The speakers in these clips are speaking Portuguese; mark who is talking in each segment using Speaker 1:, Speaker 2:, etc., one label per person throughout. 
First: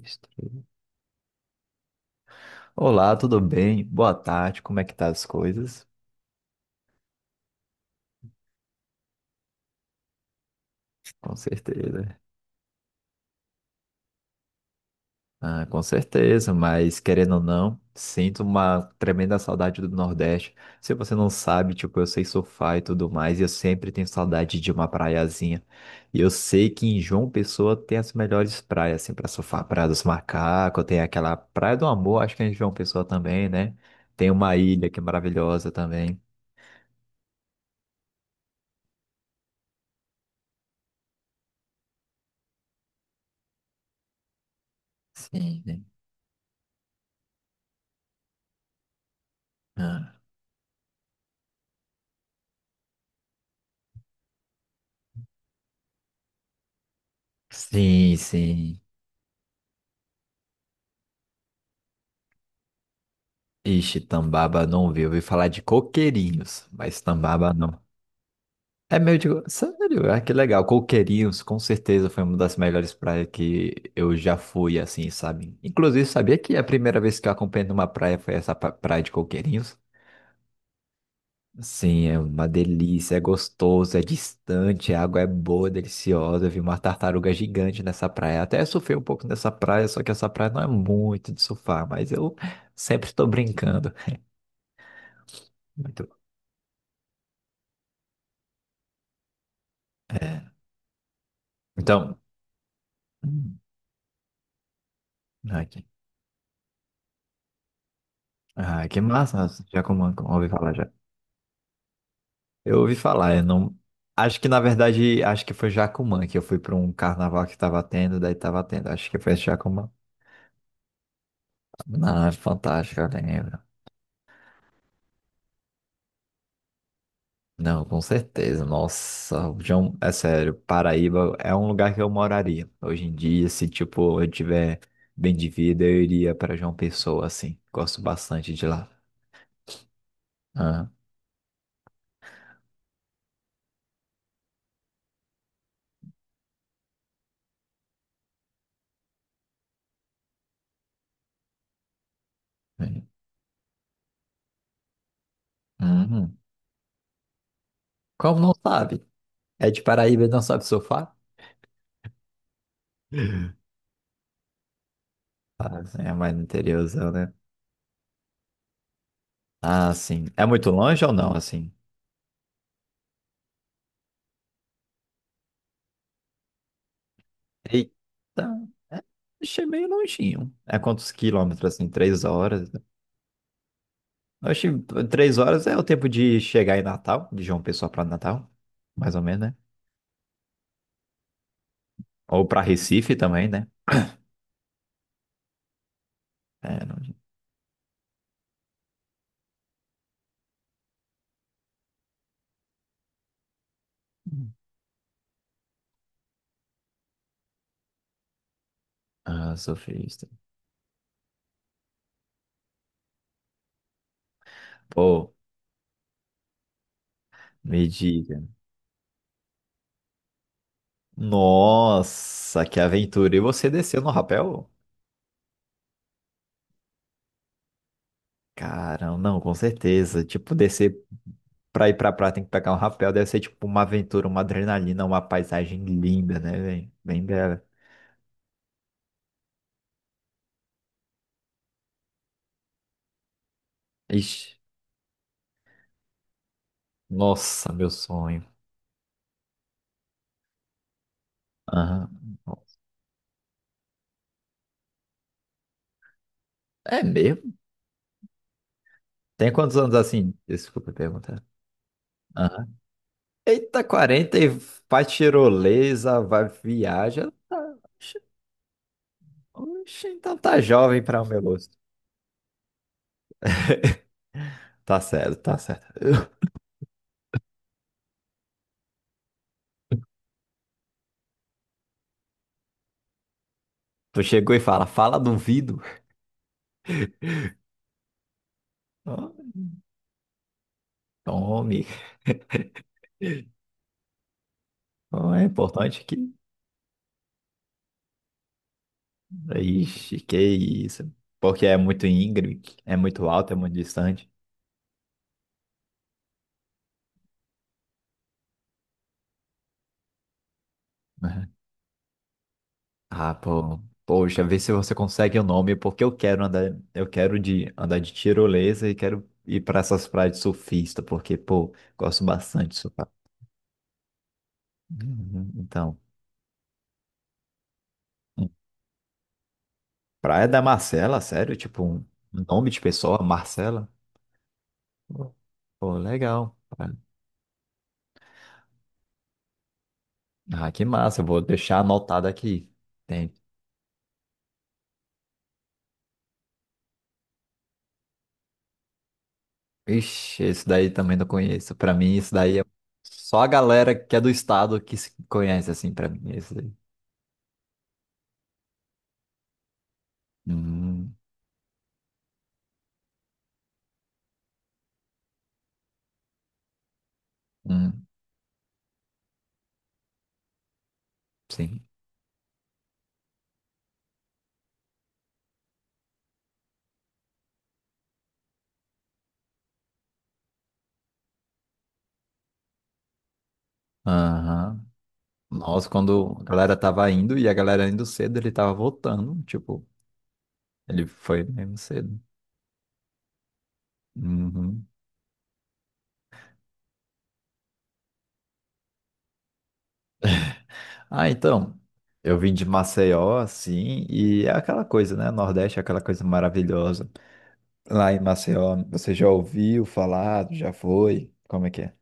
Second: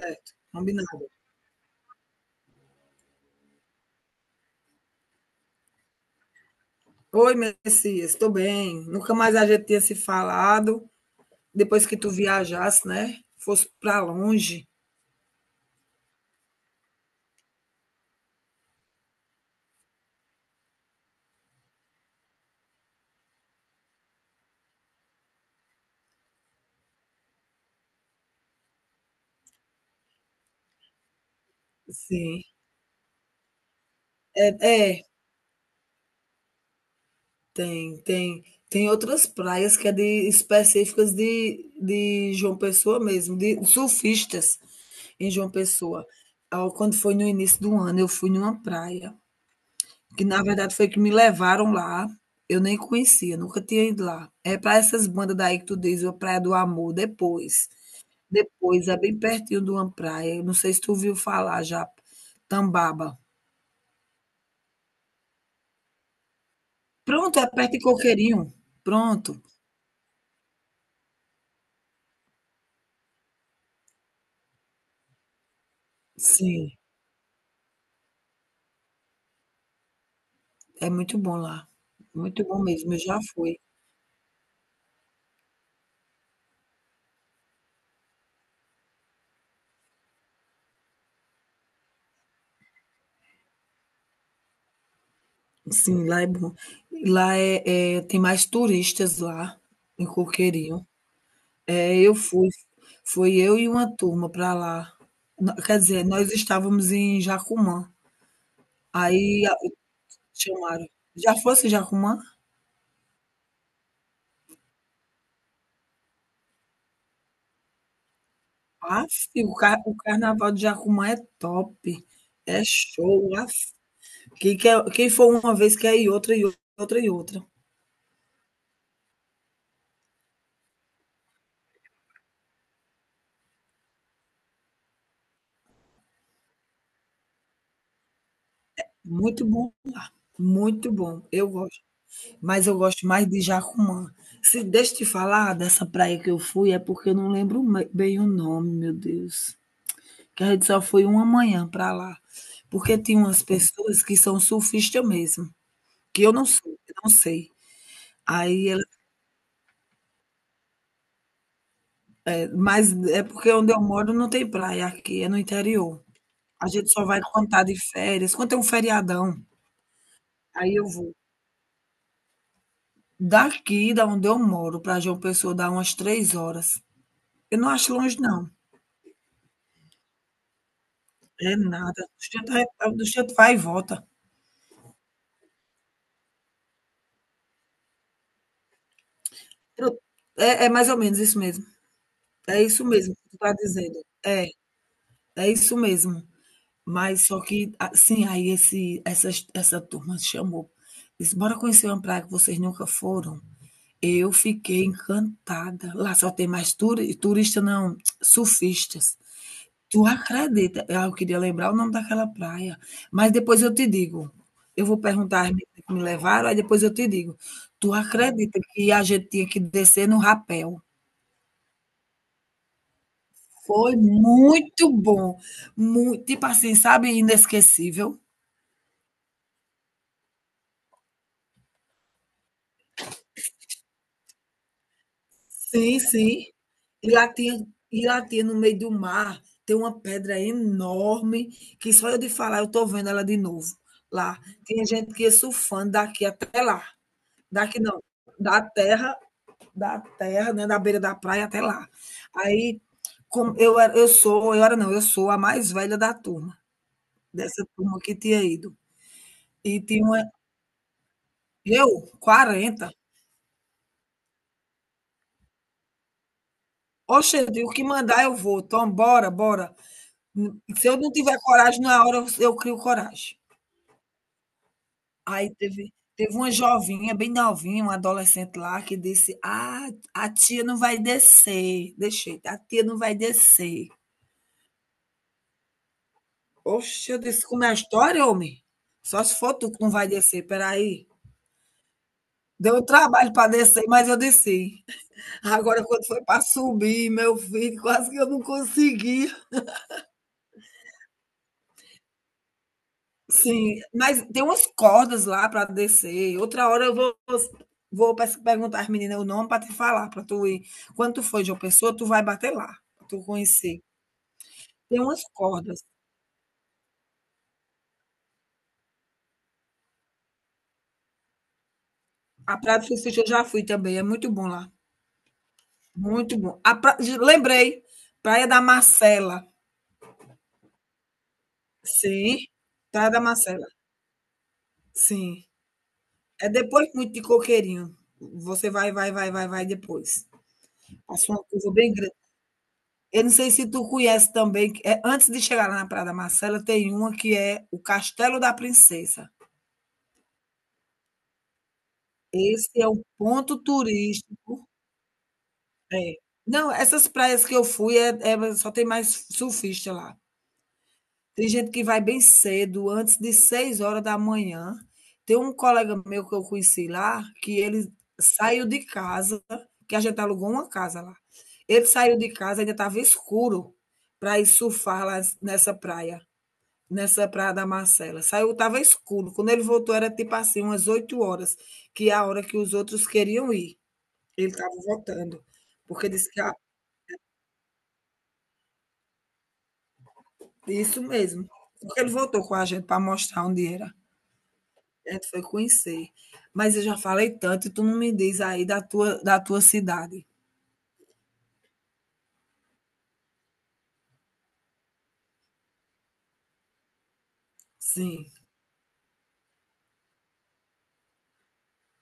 Speaker 1: Estranho.
Speaker 2: Combinado.
Speaker 1: Olá, tudo bem? Boa tarde, como é que tá as coisas?
Speaker 2: Oi, Messias, estou bem. Nunca mais a gente tinha se falado.
Speaker 1: Com
Speaker 2: Depois que tu
Speaker 1: certeza.
Speaker 2: viajasse, né? Fosse para longe.
Speaker 1: Com certeza, mas querendo ou não, sinto uma tremenda saudade do Nordeste. Se você não sabe, tipo, eu sei surfar e tudo mais, e eu sempre tenho saudade de uma praiazinha. E eu sei que em João Pessoa tem as melhores praias, assim, pra surfar. Praia dos Macacos, tem aquela Praia do Amor, acho que
Speaker 2: Sim.
Speaker 1: é em João Pessoa também, né? Tem
Speaker 2: É,
Speaker 1: uma ilha que é
Speaker 2: é,
Speaker 1: maravilhosa também.
Speaker 2: tem, tem. Tem outras praias que é de específicas de João Pessoa mesmo, de surfistas em João
Speaker 1: Sim, né?
Speaker 2: Pessoa. Ah, quando foi no início do ano, eu fui numa praia,
Speaker 1: Ah,
Speaker 2: que na verdade foi que me levaram lá. Eu nem conhecia, nunca tinha ido lá. É para essas bandas daí que tu diz, a Praia do Amor, depois.
Speaker 1: sim, sim.
Speaker 2: Depois, é bem pertinho de uma praia, eu não sei se tu ouviu falar já, Tambaba.
Speaker 1: Ixi, Tambaba não vi. Eu ouvi falar de coqueirinhos, mas
Speaker 2: Pronto, é
Speaker 1: Tambaba
Speaker 2: perto
Speaker 1: não.
Speaker 2: de Coqueirinho,
Speaker 1: É meio de.
Speaker 2: pronto.
Speaker 1: Sério, ah, que legal. Coqueirinhos, com certeza, foi uma das melhores praias que eu já fui, assim, sabe? Inclusive, sabia que a
Speaker 2: Sim,
Speaker 1: primeira vez que eu acompanhei numa praia foi essa praia de Coqueirinhos?
Speaker 2: é muito bom lá,
Speaker 1: Sim, é
Speaker 2: muito
Speaker 1: uma
Speaker 2: bom mesmo, eu
Speaker 1: delícia,
Speaker 2: já
Speaker 1: é
Speaker 2: fui.
Speaker 1: gostoso, é distante, a água é boa, deliciosa. Eu vi uma tartaruga gigante nessa praia. Até surfei um pouco nessa praia, só que essa praia não é muito de surfar, mas eu sempre estou brincando.
Speaker 2: Sim,
Speaker 1: Muito.
Speaker 2: lá é bom. Lá é, tem mais turistas lá, em
Speaker 1: É.
Speaker 2: Coqueirinho. É, eu
Speaker 1: Então,
Speaker 2: fui, foi
Speaker 1: hum.
Speaker 2: eu e uma turma para lá. N Quer
Speaker 1: Aqui.
Speaker 2: dizer, nós estávamos em Jacumã,
Speaker 1: Ah, que
Speaker 2: aí
Speaker 1: massa,
Speaker 2: a
Speaker 1: Jacumã, ouvi falar
Speaker 2: chamaram
Speaker 1: já.
Speaker 2: já fosse em Jacumã?
Speaker 1: Eu ouvi falar, eu não. Acho que na verdade, acho que foi Jacumã que eu fui para um carnaval que tava tendo, daí tava tendo. Acho que
Speaker 2: Aff,
Speaker 1: foi
Speaker 2: o car
Speaker 1: Jacumã.
Speaker 2: o carnaval de Jacumã é top,
Speaker 1: Não, é
Speaker 2: é
Speaker 1: fantástico, eu
Speaker 2: show,
Speaker 1: lembro.
Speaker 2: aff. Quem for uma vez quer ir outra, e outra, outra e outra.
Speaker 1: Não, com certeza. Nossa, o João, é sério, Paraíba é um lugar que eu moraria. Hoje em dia, se tipo, eu tiver bem de vida, eu iria para João Pessoa, assim. Gosto bastante de lá.
Speaker 2: Muito bom,
Speaker 1: Ah,
Speaker 2: muito bom, eu gosto. Mas eu gosto mais de Jacumã. Se deixa eu te falar dessa praia que eu fui, é porque eu não lembro bem o nome, meu Deus. Que a gente só foi uma manhã para lá. Porque
Speaker 1: é.
Speaker 2: tem umas pessoas que são surfistas mesmo, que eu
Speaker 1: Uhum.
Speaker 2: não sou, eu não sei.
Speaker 1: Como não
Speaker 2: Aí
Speaker 1: sabe? É de Paraíba e não sabe surfar?
Speaker 2: mas é porque onde eu moro não tem praia aqui, é no
Speaker 1: Ah, sim,
Speaker 2: interior.
Speaker 1: é mais no
Speaker 2: A gente só
Speaker 1: interiorzão,
Speaker 2: vai
Speaker 1: né?
Speaker 2: quando tá de férias, quando tem um feriadão,
Speaker 1: Ah, sim. É muito
Speaker 2: aí eu
Speaker 1: longe ou
Speaker 2: vou.
Speaker 1: não, assim?
Speaker 2: Daqui da onde eu moro pra João Pessoa dá umas 3 horas. Eu não acho longe não,
Speaker 1: Eita, é, achei meio longinho. É quantos
Speaker 2: é
Speaker 1: quilômetros, assim?
Speaker 2: nada.
Speaker 1: Três
Speaker 2: Do jeito vai
Speaker 1: horas?
Speaker 2: do jeito vai e volta.
Speaker 1: Achei três horas é o tempo de chegar em Natal, de João Pessoa para Natal, mais ou menos, né?
Speaker 2: Pro é é mais ou menos isso mesmo,
Speaker 1: Ou
Speaker 2: é
Speaker 1: para
Speaker 2: isso
Speaker 1: Recife
Speaker 2: mesmo que tu
Speaker 1: também,
Speaker 2: tá
Speaker 1: né?
Speaker 2: dizendo. É, é isso mesmo.
Speaker 1: É, não...
Speaker 2: Mas só que assim, aí esse essas essa turma chamou, disse: "Bora conhecer uma praia que vocês nunca foram?" Eu fiquei encantada. Lá só tem mais turista não, surfistas.
Speaker 1: Ah,
Speaker 2: Tu
Speaker 1: surfista.
Speaker 2: acredita? Ah, eu queria lembrar o nome daquela praia, mas depois eu te digo. Eu vou
Speaker 1: Pô,
Speaker 2: perguntar às meninas que me levaram, aí depois eu te digo.
Speaker 1: me
Speaker 2: Tu
Speaker 1: diga.
Speaker 2: acredita que a gente tinha que descer no rapel?
Speaker 1: Nossa, que aventura. E você
Speaker 2: Foi
Speaker 1: desceu no rapel?
Speaker 2: muito bom, muito, tipo assim, sabe, inesquecível?
Speaker 1: Caramba, não, com certeza. Tipo, descer. Pra ir pra praia tem que pegar um rapel. Deve ser tipo uma aventura, uma adrenalina, uma paisagem
Speaker 2: Sim,
Speaker 1: linda,
Speaker 2: sim.
Speaker 1: né, velho?
Speaker 2: E
Speaker 1: Bem
Speaker 2: lá
Speaker 1: bela.
Speaker 2: tinha e lá tinha no meio do mar, tem uma pedra enorme, que só eu de falar eu tô vendo ela de novo, lá.
Speaker 1: Ixi,
Speaker 2: Tinha gente que ia surfando daqui até lá.
Speaker 1: nossa,
Speaker 2: Daqui
Speaker 1: meu
Speaker 2: não,
Speaker 1: sonho.
Speaker 2: da terra da terra, né, da beira da praia até lá.
Speaker 1: Aham.
Speaker 2: Aí, como eu era eu sou eu era não, eu sou a mais velha da turma,
Speaker 1: É mesmo?
Speaker 2: dessa turma que tinha ido.
Speaker 1: Tem quantos
Speaker 2: E
Speaker 1: anos
Speaker 2: tinha uma
Speaker 1: assim? Desculpa perguntar.
Speaker 2: eu?
Speaker 1: Aham.
Speaker 2: 40.
Speaker 1: Eita, 40 e faz tirolesa, vai viaja.
Speaker 2: Oxe, eu digo: "O
Speaker 1: Tá...
Speaker 2: que
Speaker 1: Oxe,
Speaker 2: mandar eu vou, tom, bora, bora".
Speaker 1: oxe, então tá
Speaker 2: Se eu
Speaker 1: jovem
Speaker 2: não
Speaker 1: pra o
Speaker 2: tiver
Speaker 1: meu gosto.
Speaker 2: coragem na hora, eu crio coragem.
Speaker 1: Tá certo,
Speaker 2: Aí
Speaker 1: tá certo.
Speaker 2: teve uma jovinha, bem novinha, uma adolescente lá que disse: "Ah, a tia não vai descer", deixei "A tia não vai descer".
Speaker 1: Tu chegou e fala, fala duvido.
Speaker 2: Oxe, eu disse: "Como é a história, homem? Só
Speaker 1: Ó,
Speaker 2: se for tu que não vai descer, espera aí".
Speaker 1: tome.
Speaker 2: Deu um trabalho para descer, mas eu desci.
Speaker 1: Ó, é
Speaker 2: Agora
Speaker 1: importante
Speaker 2: quando
Speaker 1: que
Speaker 2: foi para subir, meu filho, quase que eu não consegui.
Speaker 1: Ixi, que isso. Porque é muito íngreme, é muito alto, é muito
Speaker 2: Sim, mas
Speaker 1: distante.
Speaker 2: tem umas cordas lá para descer. Outra hora eu vou vou pes perguntar às meninas o nome para te falar, para tu ir. Quando tu for
Speaker 1: Né?
Speaker 2: de uma Pessoa, tu vai bater lá, pra tu
Speaker 1: Ah, pô.
Speaker 2: conhecer.
Speaker 1: Poxa, vê se você
Speaker 2: Tem umas
Speaker 1: consegue o nome,
Speaker 2: cordas.
Speaker 1: porque eu quero andar, eu quero de andar de tirolesa e quero ir para essas praias de surfista, porque, pô, gosto
Speaker 2: A
Speaker 1: bastante de
Speaker 2: Praia do
Speaker 1: surfar.
Speaker 2: Surfista eu já fui também, é muito bom lá,
Speaker 1: Uhum, então,
Speaker 2: muito bom. A pra ge lembrei, Praia
Speaker 1: hum.
Speaker 2: da Marcela.
Speaker 1: Praia da Marcela, sério? Tipo, um
Speaker 2: Sim,
Speaker 1: nome de
Speaker 2: Praia da
Speaker 1: pessoa,
Speaker 2: Marcela.
Speaker 1: Marcela?
Speaker 2: Sim.
Speaker 1: Pô,
Speaker 2: É
Speaker 1: legal.
Speaker 2: depois muito de Coqueirinho. Você vai, vai, vai, vai, vai depois.
Speaker 1: Ah, que massa, eu
Speaker 2: Passa
Speaker 1: vou
Speaker 2: uma curva
Speaker 1: deixar
Speaker 2: bem grande.
Speaker 1: anotado aqui.
Speaker 2: Eu não sei se tu conhece também, que é, antes de chegar lá na Praia da Marcela, tem uma que é o Castelo da Princesa.
Speaker 1: Ixi, isso daí também não conheço. Pra mim, isso daí é
Speaker 2: Esse é um
Speaker 1: só a
Speaker 2: ponto
Speaker 1: galera que é do
Speaker 2: turístico
Speaker 1: estado que se conhece, assim, pra
Speaker 2: é.
Speaker 1: mim. Isso daí.
Speaker 2: Não, essas praias que eu fui é só tem mais surfista lá.
Speaker 1: Hum,
Speaker 2: Tem gente que vai bem cedo, antes de 6 horas da manhã. Tem um colega meu que eu conheci lá, que ele
Speaker 1: hum,
Speaker 2: saiu de casa, que a gente alugou uma casa lá.
Speaker 1: sim.
Speaker 2: Ele saiu de casa, ainda estava escuro, para ir surfar lá nessa praia, nessa Praia da Marcela. Saiu, estava escuro. Quando ele voltou, era tipo assim, umas 8 horas, que é a hora que os outros queriam ir. Ele estava
Speaker 1: Aham.
Speaker 2: voltando,
Speaker 1: Nossa,
Speaker 2: porque disse
Speaker 1: quando
Speaker 2: que
Speaker 1: a
Speaker 2: a
Speaker 1: galera tava indo e a galera indo cedo, ele tava voltando. Tipo,
Speaker 2: isso
Speaker 1: ele foi
Speaker 2: mesmo.
Speaker 1: mesmo
Speaker 2: Porque ele
Speaker 1: cedo.
Speaker 2: voltou com a gente para mostrar onde era.
Speaker 1: Uhum.
Speaker 2: A gente foi conhecer. Mas eu já falei tanto, e tu não me diz aí da tua cidade.
Speaker 1: Ah, então. Eu vim de Maceió, assim, e é aquela coisa, né? Nordeste é aquela coisa maravilhosa. Lá em
Speaker 2: Sim.
Speaker 1: Maceió, você já ouviu falar? Já foi? Como é que é?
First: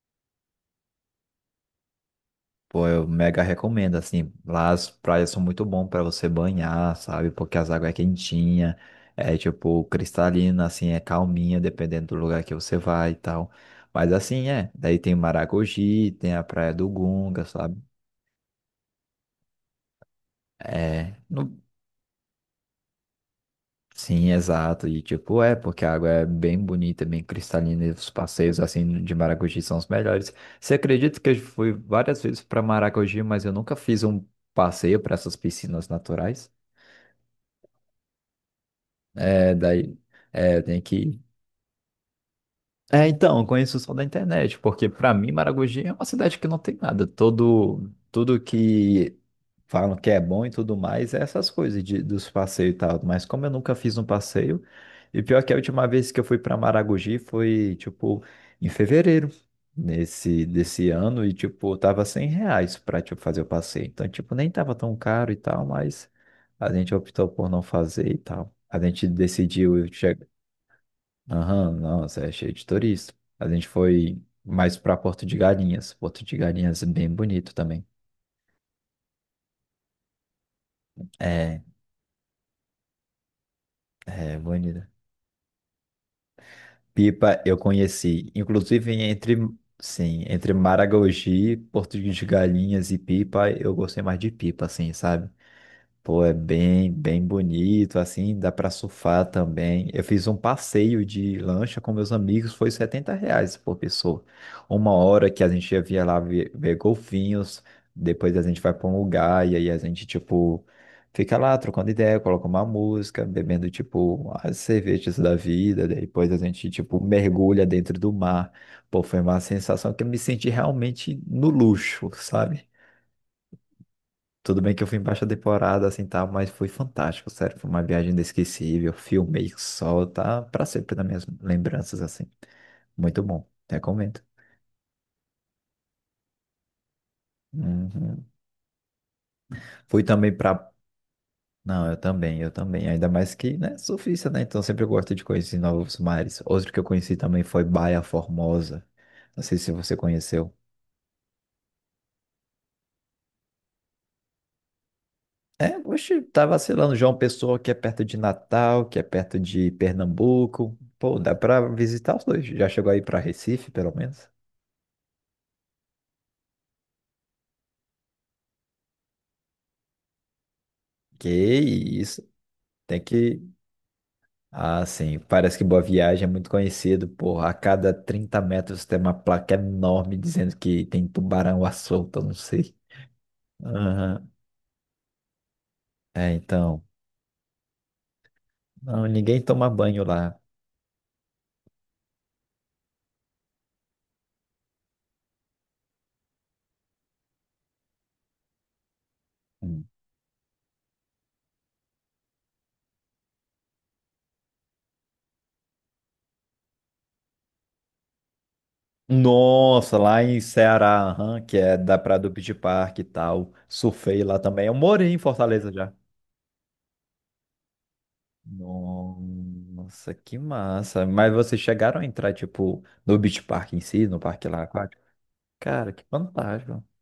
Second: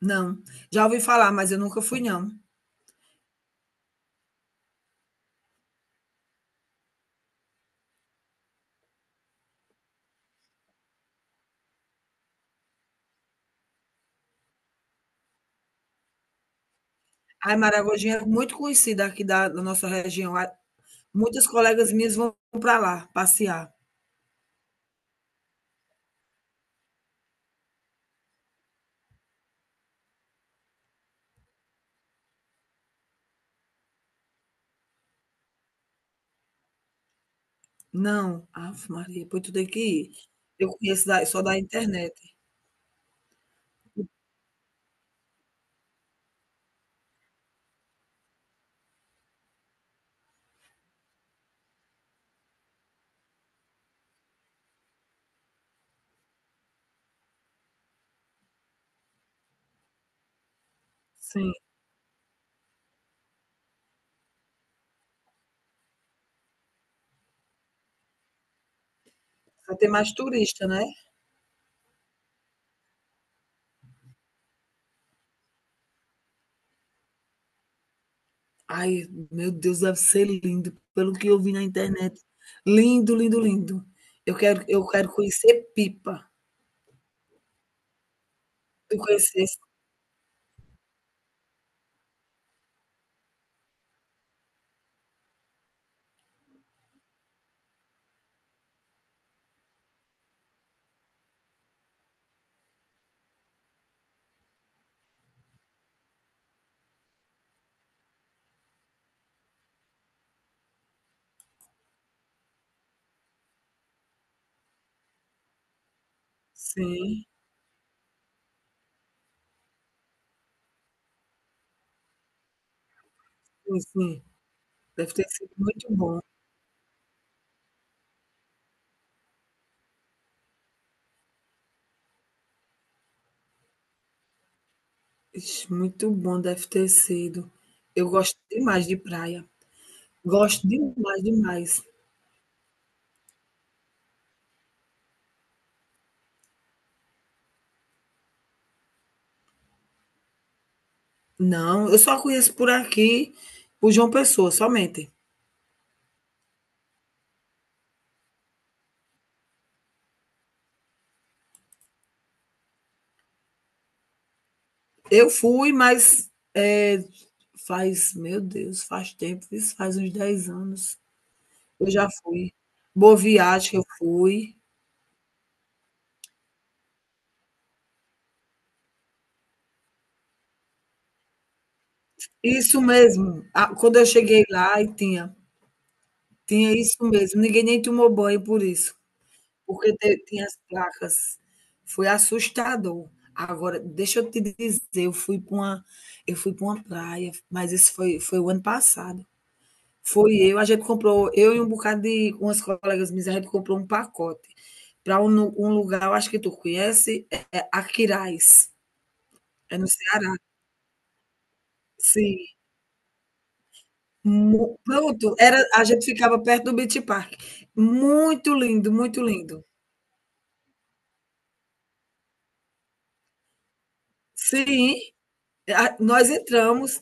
Speaker 2: Não. Já ouvi falar, mas eu nunca fui, não.
Speaker 1: Pô, eu mega recomendo, assim, lá as praias são muito bom para você banhar, sabe? Porque as águas é quentinha, é tipo cristalina, assim, é calminha, dependendo do lugar que você vai e tal. Mas assim, é, daí tem Maragogi, tem a Praia do Gunga,
Speaker 2: A
Speaker 1: sabe?
Speaker 2: Maragogi é muito conhecida aqui da nossa região.
Speaker 1: É,
Speaker 2: Muitas
Speaker 1: no.
Speaker 2: colegas minhas vão para lá passear.
Speaker 1: Sim, exato, e tipo, é, porque a água é bem bonita, bem cristalina, e os passeios, assim, de Maragogi são os melhores. Você acredita que eu fui várias vezes para Maragogi, mas eu nunca fiz um passeio para essas piscinas naturais?
Speaker 2: Não, ave Maria, pois tu
Speaker 1: É,
Speaker 2: tem que
Speaker 1: daí,
Speaker 2: ir.
Speaker 1: é,
Speaker 2: Eu
Speaker 1: tem
Speaker 2: conheço
Speaker 1: que.
Speaker 2: da só da internet.
Speaker 1: É, então, eu conheço só da internet, porque pra mim Maragogi é uma cidade que não tem nada. Todo, tudo que falam que é bom e tudo mais é essas coisas de, dos passeios e tal. Mas como eu nunca fiz um passeio, e pior que a última vez que eu fui pra Maragogi foi, tipo, em fevereiro nesse, desse ano, e,
Speaker 2: Sim,
Speaker 1: tipo, tava R$ 100 pra, tipo, fazer o passeio. Então, tipo, nem tava tão caro e tal, mas a gente optou por não fazer e tal. A gente decidiu.
Speaker 2: só tem mais turista, né.
Speaker 1: Aham, nossa, é cheio de turista. A gente foi mais pra Porto de Galinhas. Porto de Galinhas é bem bonito também.
Speaker 2: Ai, meu Deus, deve ser lindo, pelo que eu vi
Speaker 1: É,
Speaker 2: na internet. Lindo, lindo, lindo.
Speaker 1: é
Speaker 2: Eu quero
Speaker 1: bonito.
Speaker 2: eu quero conhecer Pipa.
Speaker 1: Pipa eu conheci, inclusive
Speaker 2: Tu
Speaker 1: entre,
Speaker 2: conhecesse?
Speaker 1: sim, entre Maragogi, Porto de Galinhas e Pipa, eu gostei mais de Pipa, assim, sabe? Pô, é bem, bem bonito, assim, dá pra surfar também. Eu fiz um passeio de lancha com meus amigos, foi R$ 70 por pessoa. Uma hora que a gente ia via lá ver, ver golfinhos, depois a gente vai pra um lugar e aí a gente, tipo, fica lá trocando ideia, coloca uma música, bebendo, tipo, as cervejas da vida, daí depois a gente, tipo,
Speaker 2: Sim,
Speaker 1: mergulha dentro do mar. Pô, foi uma sensação que eu me senti realmente no luxo, sabe?
Speaker 2: sim, sim.
Speaker 1: Tudo bem que eu fui em
Speaker 2: Deve ter
Speaker 1: baixa
Speaker 2: sido muito
Speaker 1: temporada, assim,
Speaker 2: bom.
Speaker 1: tá? Mas foi fantástico, sério. Foi uma viagem inesquecível. Filmei que sol, tá? Pra sempre nas minhas lembranças, assim. Muito bom. Recomendo.
Speaker 2: Ixi, muito bom deve ter sido. Eu
Speaker 1: Uhum.
Speaker 2: gosto demais de praia.
Speaker 1: Fui também
Speaker 2: Gosto
Speaker 1: pra...
Speaker 2: demais, demais.
Speaker 1: Não, eu também, eu também. Ainda mais que, né, surfista, né? Então sempre eu gosto de conhecer novos mares. Outro que eu conheci também foi Baia Formosa. Não sei se você conheceu.
Speaker 2: Não, eu só conheço por aqui, por João Pessoa, somente.
Speaker 1: É, oxe, tá vacilando. João Pessoa, que é perto de Natal, que é perto de Pernambuco. Pô, dá pra visitar os dois. Já chegou aí pra Recife, pelo menos?
Speaker 2: Eu fui, mas faz, meu Deus, faz tempo, isso faz uns 10 anos.
Speaker 1: Que
Speaker 2: Eu já
Speaker 1: isso,
Speaker 2: fui.
Speaker 1: tem
Speaker 2: Boa
Speaker 1: que.
Speaker 2: Viagem eu fui.
Speaker 1: Ah, sim, parece que Boa Viagem é muito conhecido, porra. A cada 30 metros tem uma placa enorme dizendo que tem tubarão à solta, eu não sei.
Speaker 2: Isso mesmo, a quando eu
Speaker 1: Aham.
Speaker 2: cheguei lá e tinha
Speaker 1: É,
Speaker 2: tinha
Speaker 1: então.
Speaker 2: isso mesmo, ninguém nem tomou banho por isso,
Speaker 1: Não, ninguém toma
Speaker 2: porque
Speaker 1: banho
Speaker 2: te
Speaker 1: lá.
Speaker 2: tinha as placas. Foi assustador. Agora, deixa eu te dizer, eu fui pra uma praia, mas isso foi o ano passado.
Speaker 1: Hum.
Speaker 2: Foi eu, a gente comprou, eu e um bocado de umas colegas minhas, a gente comprou um pacote para um nu um lugar, eu acho que tu conhece, é Aquiraz, é no
Speaker 1: Nossa, lá
Speaker 2: Ceará.
Speaker 1: em Ceará, aham, que é da Praia do
Speaker 2: Sim,
Speaker 1: Beach Park e tal. Surfei lá
Speaker 2: mu
Speaker 1: também. Eu morei em
Speaker 2: pronto, era
Speaker 1: Fortaleza
Speaker 2: a
Speaker 1: já.
Speaker 2: gente ficava perto do Beach Park. Muito lindo, muito lindo.
Speaker 1: Nossa, que massa. Mas vocês chegaram a entrar, tipo, no Beach Park em si, no parque lá
Speaker 2: Sim,
Speaker 1: aquático? Cara,
Speaker 2: a
Speaker 1: que
Speaker 2: nós
Speaker 1: fantástico.
Speaker 2: entramos,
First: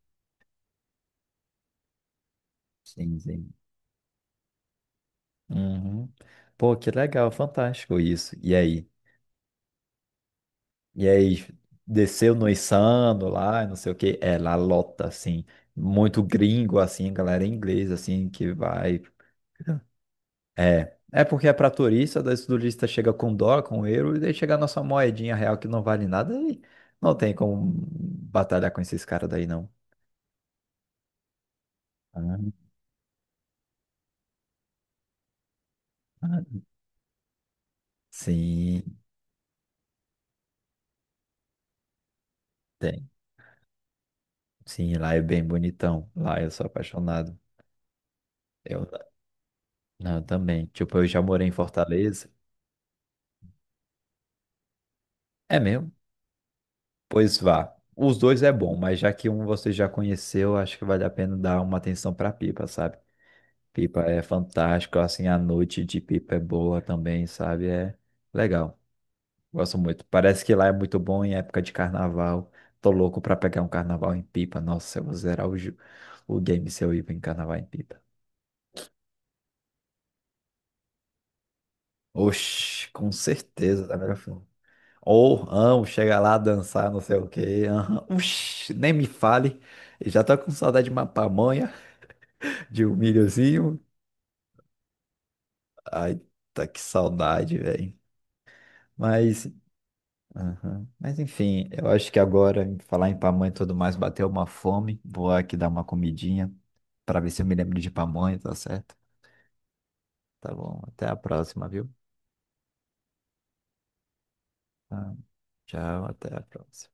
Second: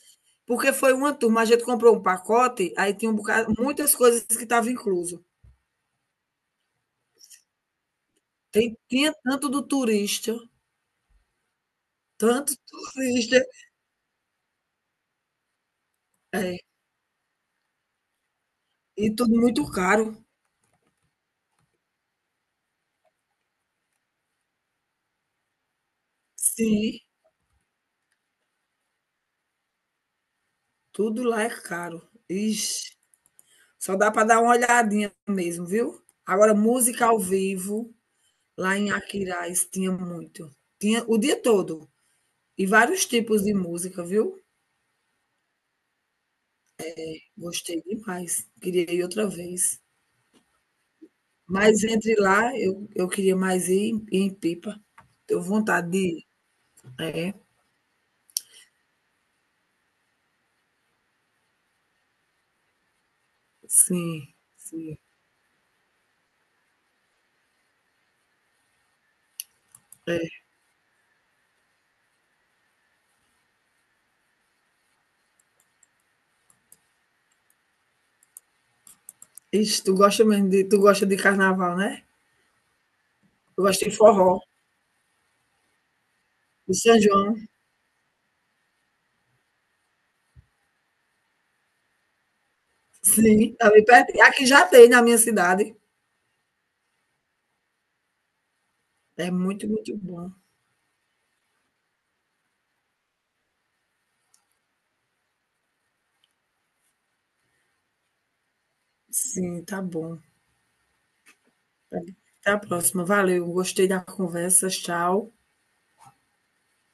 Speaker 2: porque foi uma turma, a gente comprou um pacote, aí tinha um
Speaker 1: Sim, sim.
Speaker 2: bocado muitas coisas que estava incluso.
Speaker 1: Uhum. Pô, que legal, fantástico isso. E
Speaker 2: Tem
Speaker 1: aí?
Speaker 2: tinha tanto do turista,
Speaker 1: E aí, desceu no
Speaker 2: tanto
Speaker 1: Insano
Speaker 2: turista,
Speaker 1: lá, não sei o quê. É, lá lota, assim. Muito
Speaker 2: é,
Speaker 1: gringo, assim, galera inglesa, assim, que vai.
Speaker 2: e tudo muito caro.
Speaker 1: É. É porque é pra turista, daí o turista chega com dólar, com euro, e daí chega a nossa moedinha real que não vale nada, e
Speaker 2: Sim,
Speaker 1: não tem como batalhar com esses caras daí, não.
Speaker 2: tudo lá é caro.
Speaker 1: Ah,
Speaker 2: Ixi, só dá para dar uma olhadinha mesmo, viu.
Speaker 1: ah.
Speaker 2: Agora música ao vivo, lá em
Speaker 1: Sim,
Speaker 2: Aquiraz tinha muito. Tinha o dia todo, e vários
Speaker 1: tem.
Speaker 2: tipos de música, viu.
Speaker 1: Sim, lá é bem bonitão. Lá eu sou apaixonado.
Speaker 2: Gostei demais, queria ir outra vez.
Speaker 1: Não, eu também. Tipo, eu já morei em
Speaker 2: Mas entre
Speaker 1: Fortaleza.
Speaker 2: lá, eu queria mais ir em Pipa. Tenho
Speaker 1: É
Speaker 2: vontade
Speaker 1: mesmo?
Speaker 2: de ir. É,
Speaker 1: Pois vá. Os dois é bom, mas já que um você já conheceu, acho que vale a pena dar uma atenção pra Pipa, sabe? Pipa é
Speaker 2: sim, sim.
Speaker 1: fantástico, assim, a noite de Pipa é boa também, sabe? É legal. Gosto muito.
Speaker 2: É.
Speaker 1: Parece que lá é muito bom em época de carnaval. Tô louco pra pegar um carnaval em Pipa. Nossa, eu vou zerar o, ju- o game se eu ir em carnaval em Pipa.
Speaker 2: Ixi, tu gosta de carnaval, né?
Speaker 1: Oxi, com
Speaker 2: Tu
Speaker 1: certeza,
Speaker 2: gosta de
Speaker 1: da melhor
Speaker 2: forró,
Speaker 1: forma. Ou amo chegar lá,
Speaker 2: de
Speaker 1: dançar, não
Speaker 2: São
Speaker 1: sei o
Speaker 2: João.
Speaker 1: quê. Aham. Uxi, nem me fale. Eu já tô com saudade de uma pamonha, de um
Speaker 2: Sim, tá
Speaker 1: milhozinho.
Speaker 2: bem pertinho. Aqui já tem na minha cidade.
Speaker 1: Ai, tá que saudade, velho.
Speaker 2: É
Speaker 1: Mas,
Speaker 2: muito, muito bom.
Speaker 1: aham. Mas enfim, eu acho que agora, em falar em pamonha e tudo mais, bateu uma fome. Vou aqui dar uma comidinha pra ver se eu me lembro de pamonha, tá certo?
Speaker 2: Sim, tá bom.
Speaker 1: Tá bom, até a próxima, viu?
Speaker 2: Até a próxima. Valeu, gostei da conversa.
Speaker 1: Tá,
Speaker 2: Tchau.
Speaker 1: tchau, até a próxima.